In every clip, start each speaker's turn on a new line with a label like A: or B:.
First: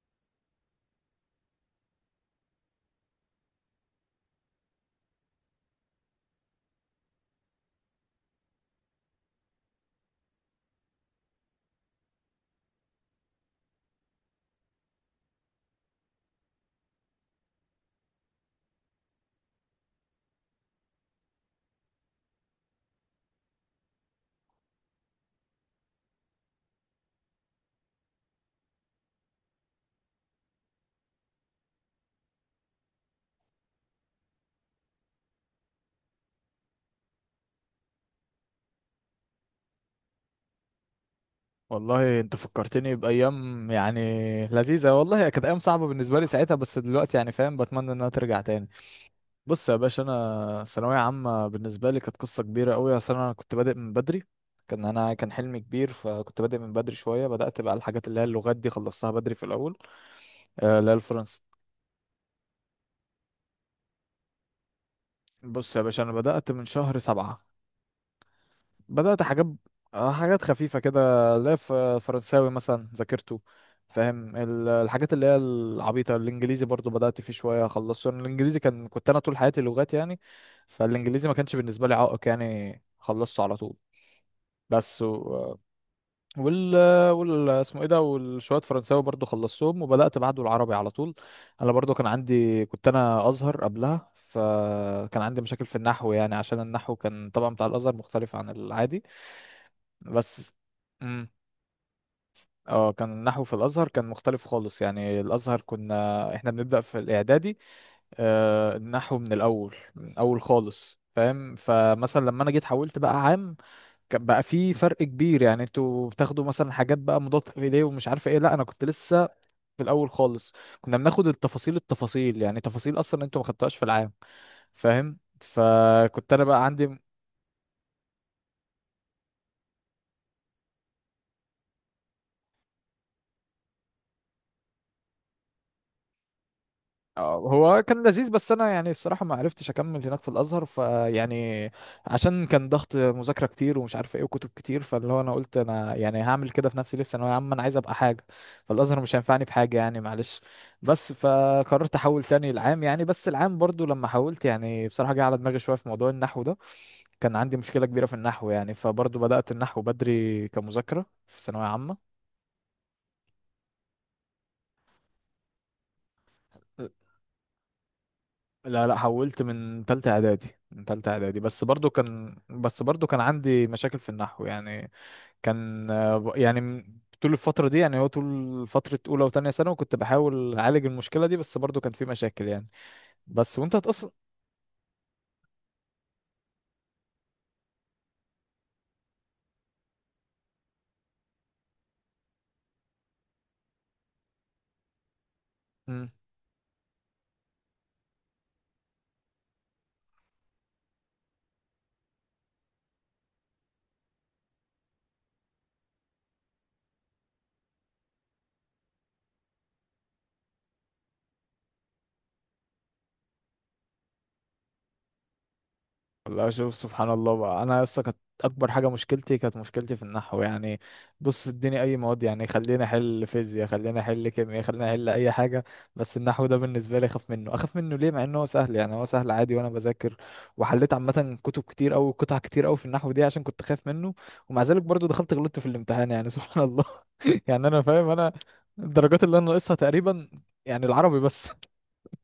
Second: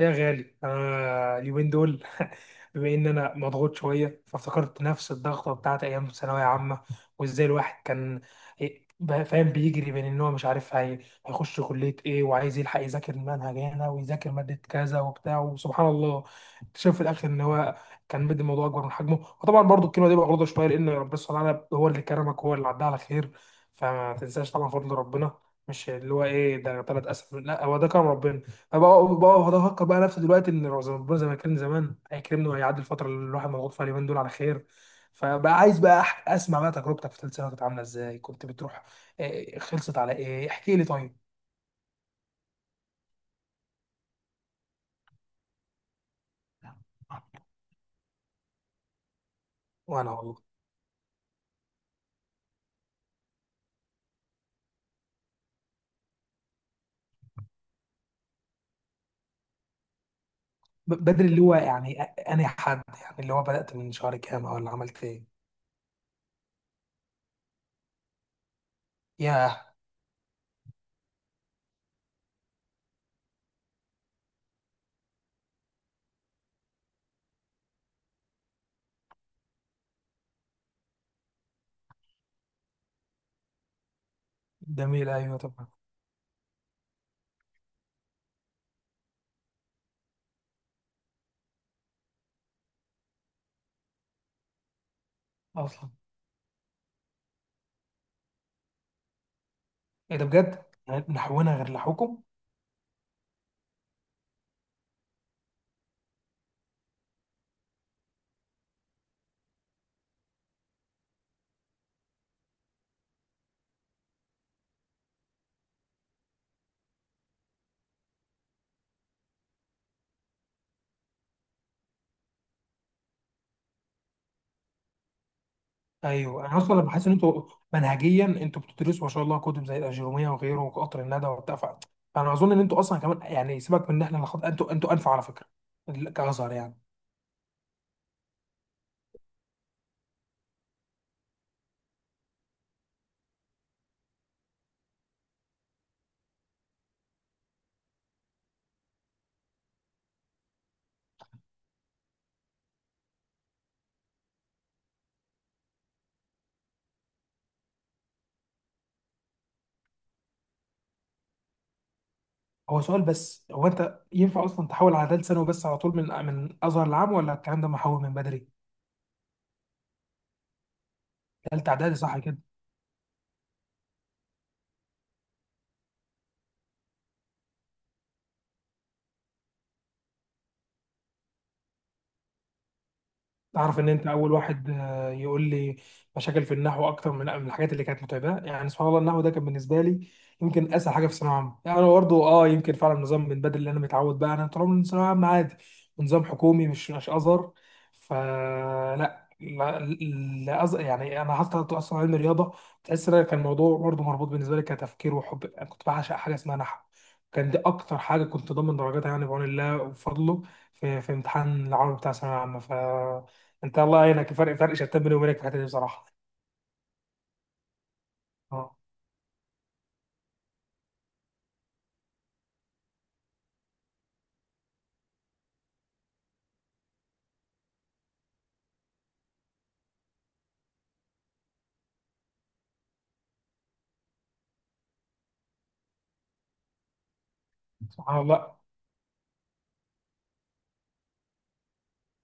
A: يا غالي انا اليومين دول بما ان انا مضغوط شويه فافتكرت نفس الضغطه بتاعت ايام ثانويه عامه وازاي الواحد كان فاهم بيجري بين ان هو مش عارف هيخش كليه ايه وعايز يلحق يذاكر منهج هنا ويذاكر ماده كذا وبتاع. وسبحان الله اكتشف في الاخر ان هو كان مدي الموضوع اكبر من حجمه. وطبعا برضو الكلمه دي مغلوطه شويه لان ربنا سبحانه وتعالى هو اللي كرمك، هو اللي عدى على خير. فما تنساش طبعا فضل ربنا، مش اللي هو ايه ده ثلاث اسف، لا هو ده كرم ربنا. بقعد افكر بقى نفسي دلوقتي ان ربنا زي ما كان زمان هيكرمني وهيعدي الفتره اللي الواحد مضغوط فيها اليومين دول على خير. فبقى عايز بقى اسمع بقى تجربتك في ثالث سنه كانت عامله ازاي، كنت بتروح. آه، آه، خلصت على ايه احكي لي طيب.
B: والله انت فكرتني بايام يعني لذيذه. والله هي كانت ايام صعبه بالنسبه لي ساعتها، بس دلوقتي يعني فاهم، بتمنى انها ترجع تاني. بص يا باشا،
A: وانا والله
B: انا ثانويه عامه بالنسبه لي كانت قصه كبيره قوي، اصل انا كنت بادئ من بدري. كان حلمي كبير، فكنت بادئ من بدري شويه. بدات بقى الحاجات اللي هي اللغات دي، خلصتها بدري في الاول. آه، اللي هي
A: بدري اللي
B: الفرنسي.
A: هو يعني، انا حد يعني اللي هو بدات من شهر كام ولا عملت ايه؟
B: بص يا باشا، انا بدات من شهر 7، بدأت حاجات.
A: ياه.
B: آه، حاجات خفيفة كده. لا، فرنساوي مثلا ذاكرته، فاهم. الحاجات اللي هي العبيطة، الإنجليزي برضو بدأت فيه شوية، خلصت الإنجليزي. كنت أنا طول حياتي لغات يعني. فالإنجليزي ما كانش بالنسبة لي عائق يعني، خلصته على طول. بس
A: جميل ايوه طبعا،
B: وال وال اسمه ايه ده، والشويه فرنساوي برضو خلصتهم، وبدات بعده العربي على طول. انا برضو كان عندي كنت انا ازهر قبلها، فكان عندي مشاكل في
A: اصلا
B: النحو يعني، عشان النحو كان طبعا بتاع الازهر مختلف عن العادي.
A: ايه ده
B: بس
A: بجد،
B: امم
A: نحونا غير لحوكم.
B: اه كان النحو في الازهر كان مختلف خالص يعني. الازهر كنا احنا بنبدا في الاعدادي، آه النحو من الاول من الاول خالص، فاهم. فمثلا لما انا جيت حولت بقى عام، كان بقى في فرق كبير يعني. انتوا بتاخدوا مثلا حاجات بقى مضاد ايديه ومش عارفه ايه، لا انا كنت لسه في الاول خالص. كنا بناخد التفاصيل التفاصيل، يعني تفاصيل اصلا انتوا ما خدتوهاش في العام، فاهم. فكنت انا
A: ايوه انا
B: بقى
A: اصلا
B: عندي.
A: بحس ان انتوا منهجيا انتوا بتدرسوا ما شاء الله كتب زي الاجروميه وغيره وقطر الندى وبتاع. فانا اظن ان انتوا اصلا كمان، يعني سيبك من ان احنا اللي خد... انتوا انفع على فكره، كازهر يعني.
B: اه هو كان لذيذ، بس انا يعني الصراحه ما عرفتش اكمل هناك في الازهر، فيعني عشان كان ضغط مذاكره كتير ومش عارف ايه وكتب كتير، فاللي هو انا قلت انا يعني هعمل كده في نفسي ليه؟ في ثانويه عامه انا عايز ابقى حاجه، فالازهر مش هينفعني بحاجه يعني، معلش. بس فقررت احول تاني العام يعني، بس العام برضو لما حولت يعني بصراحه جه على دماغي شويه في موضوع النحو ده. كان عندي مشكله كبيره في النحو يعني، فبرضو بدات النحو بدري كمذاكره في ثانويه عامه.
A: هو سؤال بس، هو انت ينفع اصلا تحول على ثالث ثانوي بس على طول من ازهر العام ولا الكلام ده محول من بدري؟
B: لا، لا، حولت من تالتة اعدادي، من تالتة اعدادي، بس
A: ثالثه
B: برضو
A: اعدادي، صح.
B: كان عندي مشاكل في النحو يعني. كان يعني طول الفترة دي يعني، هو طول فترة أولى وتانية ثانوي كنت بحاول أعالج المشكلة دي، بس برضو كان في مشاكل يعني. بس وأنت
A: تعرف ان انت
B: هتقص.
A: اول واحد يقول لي مشاكل في النحو اكتر من الحاجات اللي كانت متعبه. يعني سبحان الله، النحو ده كان بالنسبه لي يمكن اسهل حاجه في الثانويه العامه. يعني انا برضه يمكن فعلا نظام من بدري اللي انا متعود بقى، انا طول عمري من ثانويه عامه عادي ونظام حكومي مش ازهر. فلا لا لا يعني انا حتى اصلا علم رياضه، تحس ان أنا كان الموضوع برضه مربوط بالنسبه لي كتفكير وحب. انا كنت بعشق حاجه اسمها نحو، كان دي اكتر حاجه كنت ضامن درجاتها يعني بعون الله وفضله، في امتحان العربي بتاع ثانويه عامه. انت الله يعينك، فرق، فرق شتان بيني وبينك في الحته دي بصراحه.
B: والله شوف، سبحان الله بقى. انا لسه كانت
A: اه
B: اكبر حاجه، مشكلتي في النحو يعني. بص اديني اي مواد يعني، خليني احل فيزياء، خليني احل كيمياء، خليني احل اي حاجه، بس النحو ده بالنسبه لي اخاف منه، اخاف منه ليه مع انه هو سهل يعني؟ هو سهل عادي وانا بذاكر، وحليت عامه كتب كتير او قطع كتير او في النحو دي عشان كنت خايف منه، ومع ذلك برضو دخلت غلطت في الامتحان يعني، سبحان الله. يعني انا فاهم،
A: سبحان
B: انا
A: الله.
B: الدرجات اللي انا ناقصها تقريبا يعني العربي بس.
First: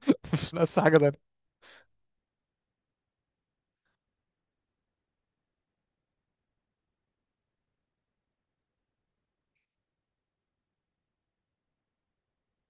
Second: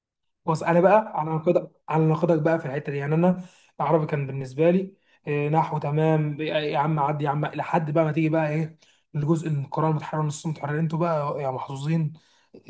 B: مش
A: بص
B: ناقص
A: انا
B: حاجه.
A: بقى على نقدك على نقدك بقى في الحته دي، يعني انا العربي كان بالنسبه لي نحو تمام يا عم، عدي يا عم لحد بقى ما تيجي بقى ايه الجزء، القراءه المتحرره، نص متحرر. انتوا بقى يا محظوظين،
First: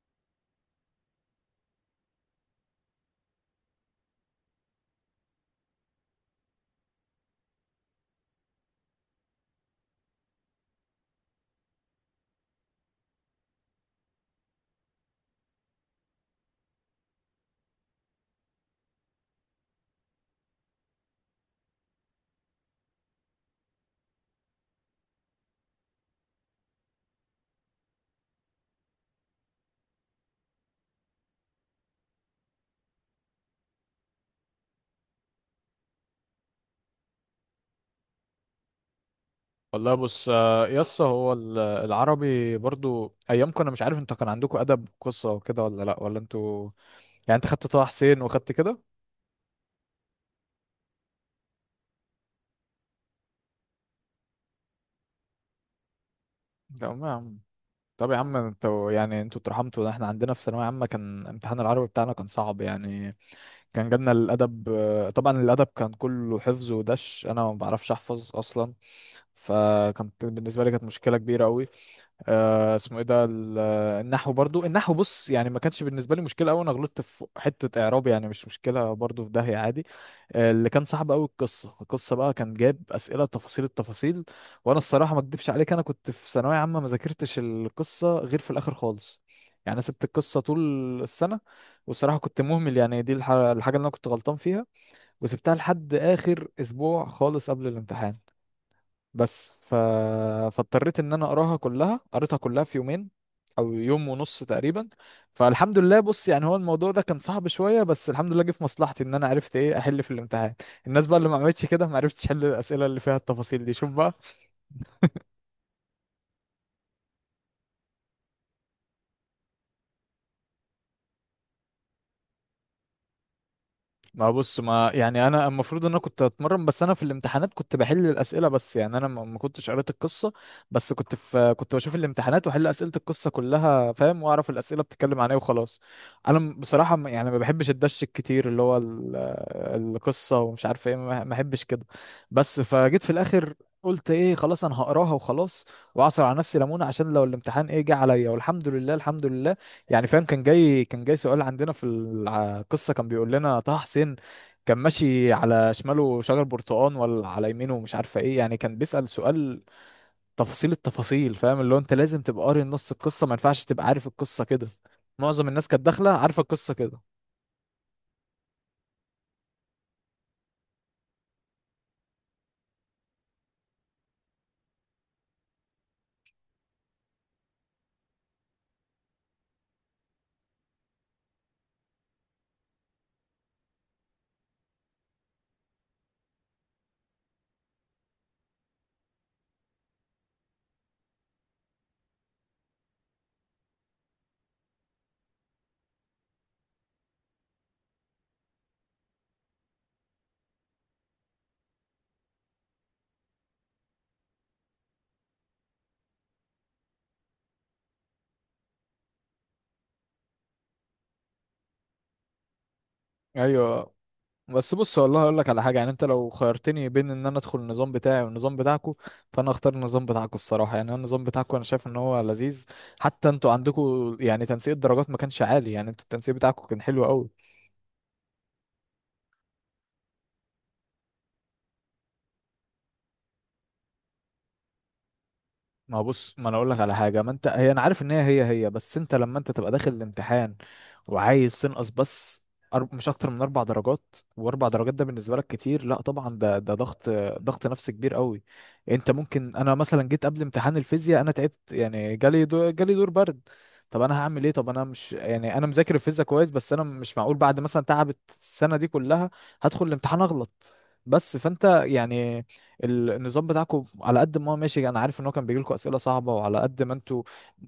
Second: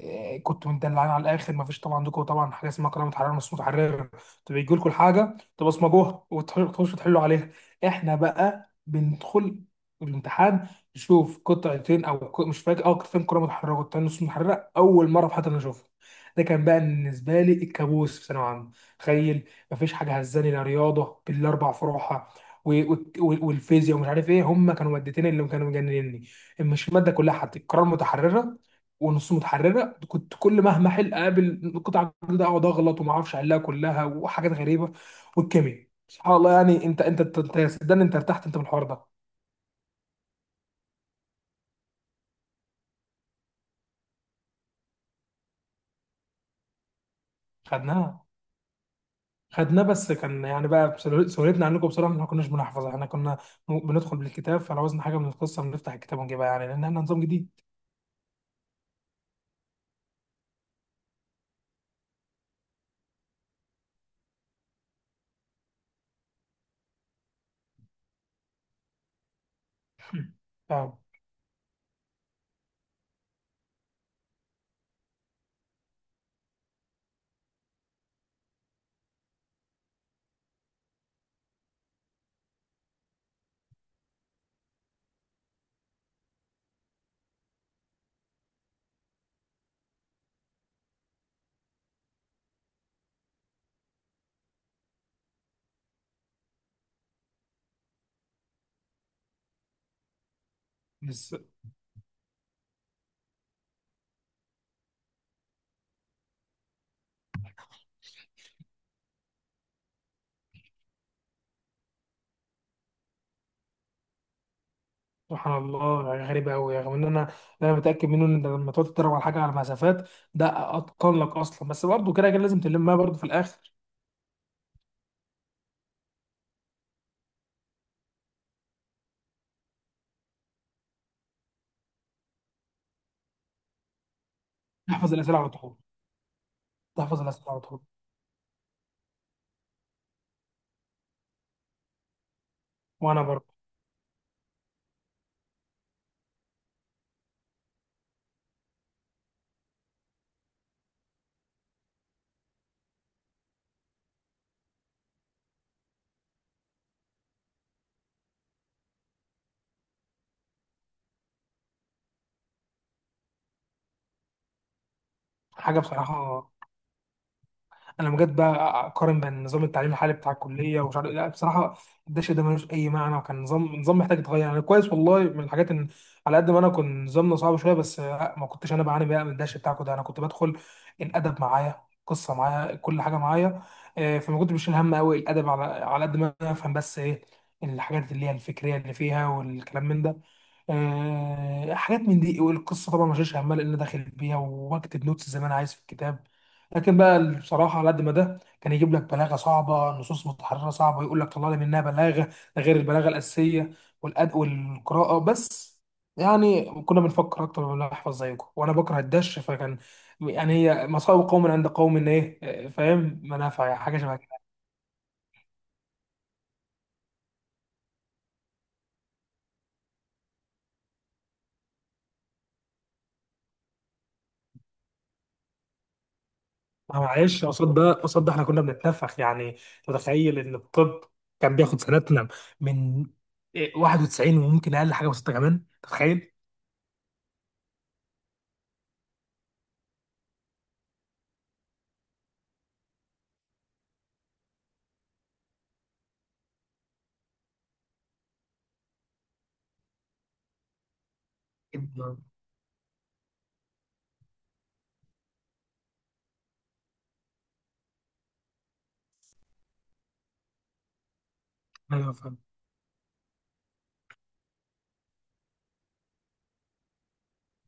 A: كنتوا مدلعين على الاخر. ما فيش طبعا عندكم طبعا حاجه اسمها قراءه متحرره نص متحرر، تبقى يجي لكم الحاجه تبصمجوها وتخشوا تحلوا عليها. احنا بقى بندخل الامتحان نشوف قطعتين او مش فاكر، قطعتين قراءه متحرره وقطعتين نص متحرره اول مره في حياتنا نشوفها. ده كان بقى بالنسبه لي الكابوس في ثانويه عامه. تخيل، مفيش حاجه هزاني، لا رياضه بالاربع فروعها والفيزياء ومش عارف ايه، هم كانوا مادتين اللي كانوا مجننني. مش الماده كلها، حتى القراءه المتحرره ونص متحرره كنت كل مهما احل اقابل قطعه جديده اقعد اغلط وما اعرفش احلها كلها، وحاجات غريبه. والكيمياء سبحان الله، يعني صدقني انت ارتحت انت من الحوار ده.
B: والله بص. آه، يس هو العربي، برضو ايامكم انا مش عارف انت كان عندكم ادب قصه وكده ولا لا، ولا انتوا يعني انت خدت طه حسين
A: خدناها
B: وخدت كده؟
A: خدناه بس كان يعني بقى سهولتنا عنكم بصراحه إن احنا ما كناش بنحفظ، احنا كنا بندخل بالكتاب، فلو عاوزنا حاجه من القصه بنفتح الكتاب ونجيبها، يعني لان احنا
B: تمام يا
A: نظام
B: عم.
A: جديد.
B: طب يا عم انتوا يعني انتوا اترحمتوا، ده احنا عندنا في ثانويه عامه كان امتحان العربي بتاعنا كان صعب يعني. كان جالنا الادب، آه، طبعا الادب كان كله حفظ ودش، انا ما بعرفش احفظ اصلا، فكانت بالنسبه لي كانت
A: فاهم،
B: مشكله كبيره قوي. اسمه ايه ده، النحو برضو، النحو بص يعني ما كانش بالنسبه لي مشكله قوي، انا غلطت في حته اعراب يعني، مش مشكله برضو، في داهيه عادي. آه اللي كان صعب قوي القصه، القصه بقى كان جايب اسئله تفاصيل التفاصيل، وانا الصراحه ما اكدبش عليك انا كنت في ثانويه عامه ما ذاكرتش القصه غير في الاخر خالص يعني. انا سبت القصه طول السنه، والصراحه كنت مهمل يعني، دي الحاجه اللي انا كنت غلطان فيها، وسبتها لحد اخر اسبوع خالص قبل الامتحان. بس ف... فاضطريت ان انا
A: بس.
B: اقراها كلها، قريتها كلها في يومين او يوم ونص تقريبا. فالحمد لله، بص يعني هو الموضوع ده كان صعب شويه، بس الحمد لله جه في مصلحتي ان انا عرفت ايه احل في الامتحان. الناس بقى اللي ما عملتش كده ما عرفتش احل الاسئله اللي فيها التفاصيل دي، شوف بقى.
A: سبحان الله يعني غريبه قوي، رغم ان انا متاكد منه ان لما تقعد تتدرب على حاجه على مسافات ده اتقن لك اصلا، بس برضه كده كده لازم تلمها برضه في الاخر.
B: ما بص، ما يعني انا المفروض ان انا كنت اتمرن، بس انا في الامتحانات كنت بحل الاسئله بس، يعني انا ما كنتش قريت القصه. بس كنت بشوف الامتحانات واحل اسئله القصه كلها، فاهم، واعرف الاسئله
A: تحفظ
B: بتتكلم عن ايه،
A: الاسئله على طول،
B: وخلاص. انا بصراحه،
A: تحفظ
B: يعني ما
A: الاسئله على
B: بحبش
A: طول.
B: الدش الكتير اللي هو القصه ومش عارف ايه، ما بحبش كده. بس فجيت في
A: وانا برضه.
B: الاخر قلت ايه، خلاص انا هقراها وخلاص، واعصر على نفسي ليمونه عشان لو الامتحان ايه جه عليا. والحمد لله، الحمد لله. يعني فاهم، كان جاي سؤال عندنا في القصة كان بيقول لنا طه حسين كان ماشي على شماله شجر برتقان ولا على يمينه، مش عارفة ايه. يعني كان بيسأل سؤال تفاصيل التفاصيل، فاهم. اللي هو انت لازم تبقى قاري نص القصة، ما ينفعش تبقى عارف القصة كده. معظم الناس
A: حاجه
B: كانت داخلة عارفة
A: بصراحه
B: القصة كده.
A: انا بجد بقى اقارن بين نظام التعليم الحالي بتاع الكليه ومش عارف لا بصراحه الدش ده ملوش اي معنى، وكان نظام محتاج يتغير يعني كويس والله. من الحاجات ان على قد ما انا كنت نظامنا صعب شويه بس ما كنتش انا بعاني بقى من الدش بتاعكم ده، انا كنت بدخل الادب معايا، القصه معايا، كل حاجه معايا. فما كنتش بشيل هم قوي الادب، على قد ما انا افهم بس ايه الحاجات اللي هي الفكريه اللي فيها والكلام من ده. حاجات من دي. والقصه طبعا ما شيلش همها لان داخل بيها وبكتب نوتس زي ما انا عايز في الكتاب. لكن بقى بصراحه على قد ما ده كان يجيب لك بلاغه صعبه، نصوص متحرره صعبه، يقول لك طلع لي منها بلاغه، ده غير البلاغه الاساسيه والأد والقراءه بس. يعني كنا بنفكر اكتر من نحفظ زيكم، وانا بكره الدش فكان يعني هي مصائب قوم عند قوم، ان ايه فاهم، منافع
B: ايوه،
A: حاجه شبه.
B: بس بص والله اقول لك على حاجه. يعني انت لو خيرتني بين ان انا ادخل النظام بتاعي والنظام بتاعكو، فانا اختار النظام بتاعكو الصراحه. يعني انا النظام بتاعكو انا شايف ان هو لذيذ، حتى انتوا عندكم يعني تنسيق الدرجات ما كانش عالي يعني، انتوا التنسيق بتاعكو كان
A: ما
B: حلو قوي.
A: معلش قصاد ده قصاد ده احنا كنا بنتنفخ يعني. متخيل ان الطب كان بياخد سنتنا من 91 وممكن اقل حاجه بسيطه كمان،
B: ما هو
A: تتخيل؟
B: بص، ما انا اقول لك على حاجه، ما انت هي انا عارف ان هي، بس انت لما انت تبقى داخل الامتحان وعايز تنقص بس، مش اكتر من 4 درجات، واربع درجات ده بالنسبه لك كتير، لا طبعا ده ضغط، ضغط نفسي كبير قوي. انت ممكن انا مثلا جيت قبل امتحان الفيزياء انا تعبت يعني،
A: جداً.
B: جالي دور برد. طب انا هعمل ايه؟ طب انا مش يعني انا مذاكر الفيزياء كويس، بس انا مش معقول بعد مثلا تعبت السنه دي كلها هدخل الامتحان اغلط. بس فانت
A: ايوه فاهم.
B: يعني النظام بتاعكم على قد ما هو ماشي، انا عارف ان هو كان بيجي لكم اسئله صعبه، وعلى قد ما انتوا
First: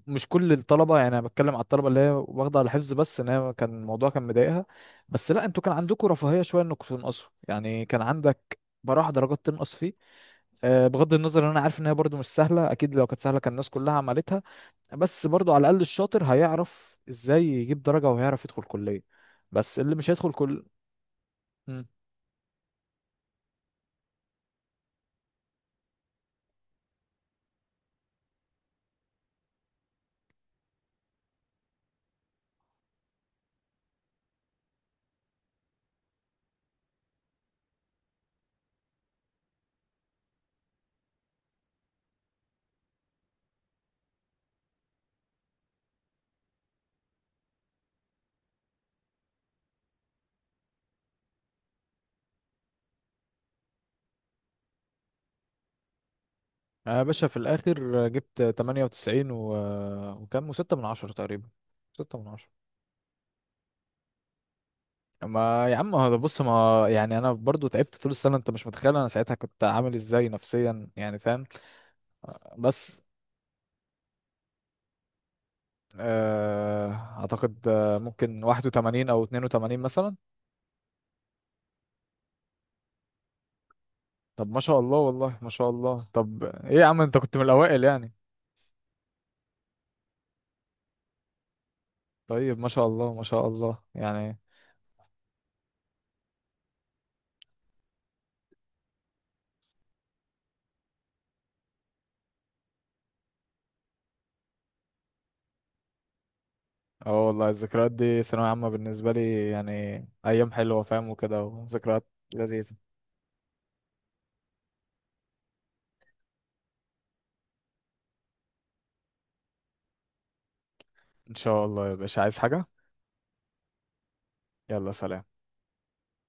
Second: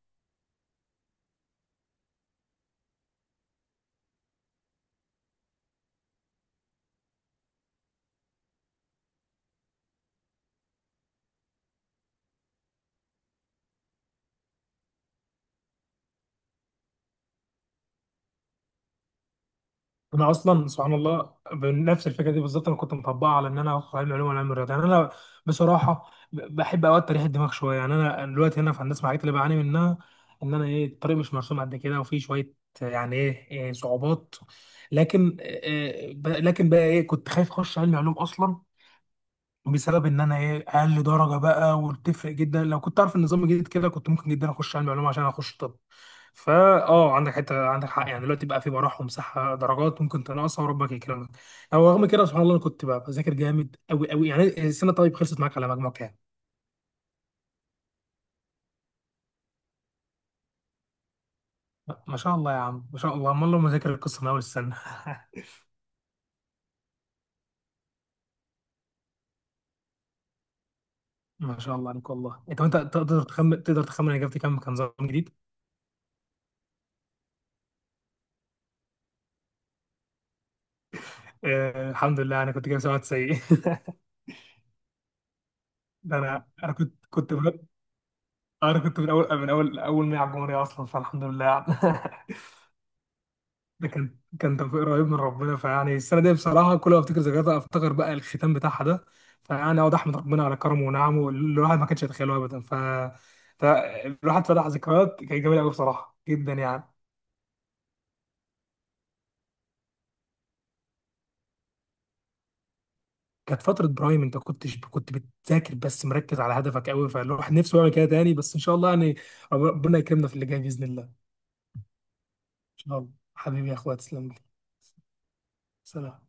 B: مش كل الطلبه، يعني انا بتكلم على الطلبه اللي هي واخده على الحفظ بس، ان هي كان الموضوع كان مضايقها. بس لا، انتوا كان عندكم رفاهيه شويه انكم تنقصوا، يعني كان عندك براح درجات تنقص فيه. آه، بغض النظر ان انا عارف ان هي برضو مش سهله، اكيد لو كانت سهله كان الناس كلها عملتها، بس برضو على الاقل الشاطر هيعرف ازاي يجيب درجه وهيعرف يدخل كليه. بس اللي مش
A: انا
B: هيدخل كل.
A: اصلا سبحان الله بنفس الفكره دي بالظبط، انا كنت مطبقها على ان انا اخد علم علوم ولا علم رياضه يعني. انا بصراحه بحب اوقات تريح الدماغ شويه، يعني انا دلوقتي هنا في هندسه الحاجات اللي بعاني منها ان انا ايه الطريق مش مرسوم قد كده وفي شويه يعني ايه صعوبات. لكن لكن بقى ايه كنت خايف اخش علم علوم اصلا بسبب ان انا اقل درجه بقى، وبتفرق جدا. لو كنت اعرف النظام الجديد كده كنت ممكن جدا اخش علم علوم عشان اخش طب. فا اه عندك حق يعني دلوقتي بقى في براح ومساحه درجات ممكن تنقصها وربك يكرمك. او رغم كده سبحان الله انا كنت بقى بذاكر جامد قوي قوي يعني السنه. طيب خلصت معاك على مجموع كام؟
B: يا باشا في الآخر جبت 98 وكام وستة من عشرة تقريبا،
A: ما
B: ستة من
A: شاء الله يا
B: عشرة
A: عم، ما شاء الله، امال لو مذاكر القصه من اول السنه.
B: ما يا عم، هذا بص ما يعني أنا برضو تعبت طول السنة، أنت مش متخيل أنا ساعتها كنت عامل إزاي نفسيا يعني، فاهم.
A: ما شاء الله عليك والله. انت وانت
B: بس
A: تقدر تخمن، تقدر تخمن أنا جبت كام؟ كان نظام جديد.
B: آه، أعتقد ممكن 81 أو 82 مثلا.
A: آه الحمد لله، انا كنت جايب 97.
B: طب ما شاء الله، والله ما شاء الله.
A: ده
B: طب
A: انا انا
B: إيه يا عم،
A: كنت
B: أنت
A: كنت
B: كنت من الأوائل يعني؟
A: انا كنت من اول 100 على الجمهوريه اصلا، فالحمد لله يعني.
B: طيب ما شاء الله، ما شاء الله
A: ده كان
B: يعني.
A: كان توفيق رهيب من ربنا، فيعني السنه دي بصراحه كل ما افتكر ذكرياتها افتكر بقى الختام بتاعها ده، فيعني اقعد احمد ربنا على كرمه ونعمه اللي الواحد ما كانش يتخيله ابدا. ف- الواحد فتح ذكريات كانت جميله قوي بصراحه جدا يعني.
B: اه والله، الذكريات دي ثانوية عامة بالنسبة لي يعني أيام حلوة، فاهم، وكده وذكريات لذيذة.
A: كانت فتره برايم، انت كنتش كنت بتذاكر بس مركز على هدفك قوي، فالواحد نفسه يعمل كده تاني بس ان شاء الله يعني ربنا يكرمنا في اللي جاي باذن الله. ان
B: ان شاء الله يا باشا، عايز حاجة؟
A: شاء الله حبيبي يا اخويا، تسلم لي،
B: يلا، سلام.
A: سلام.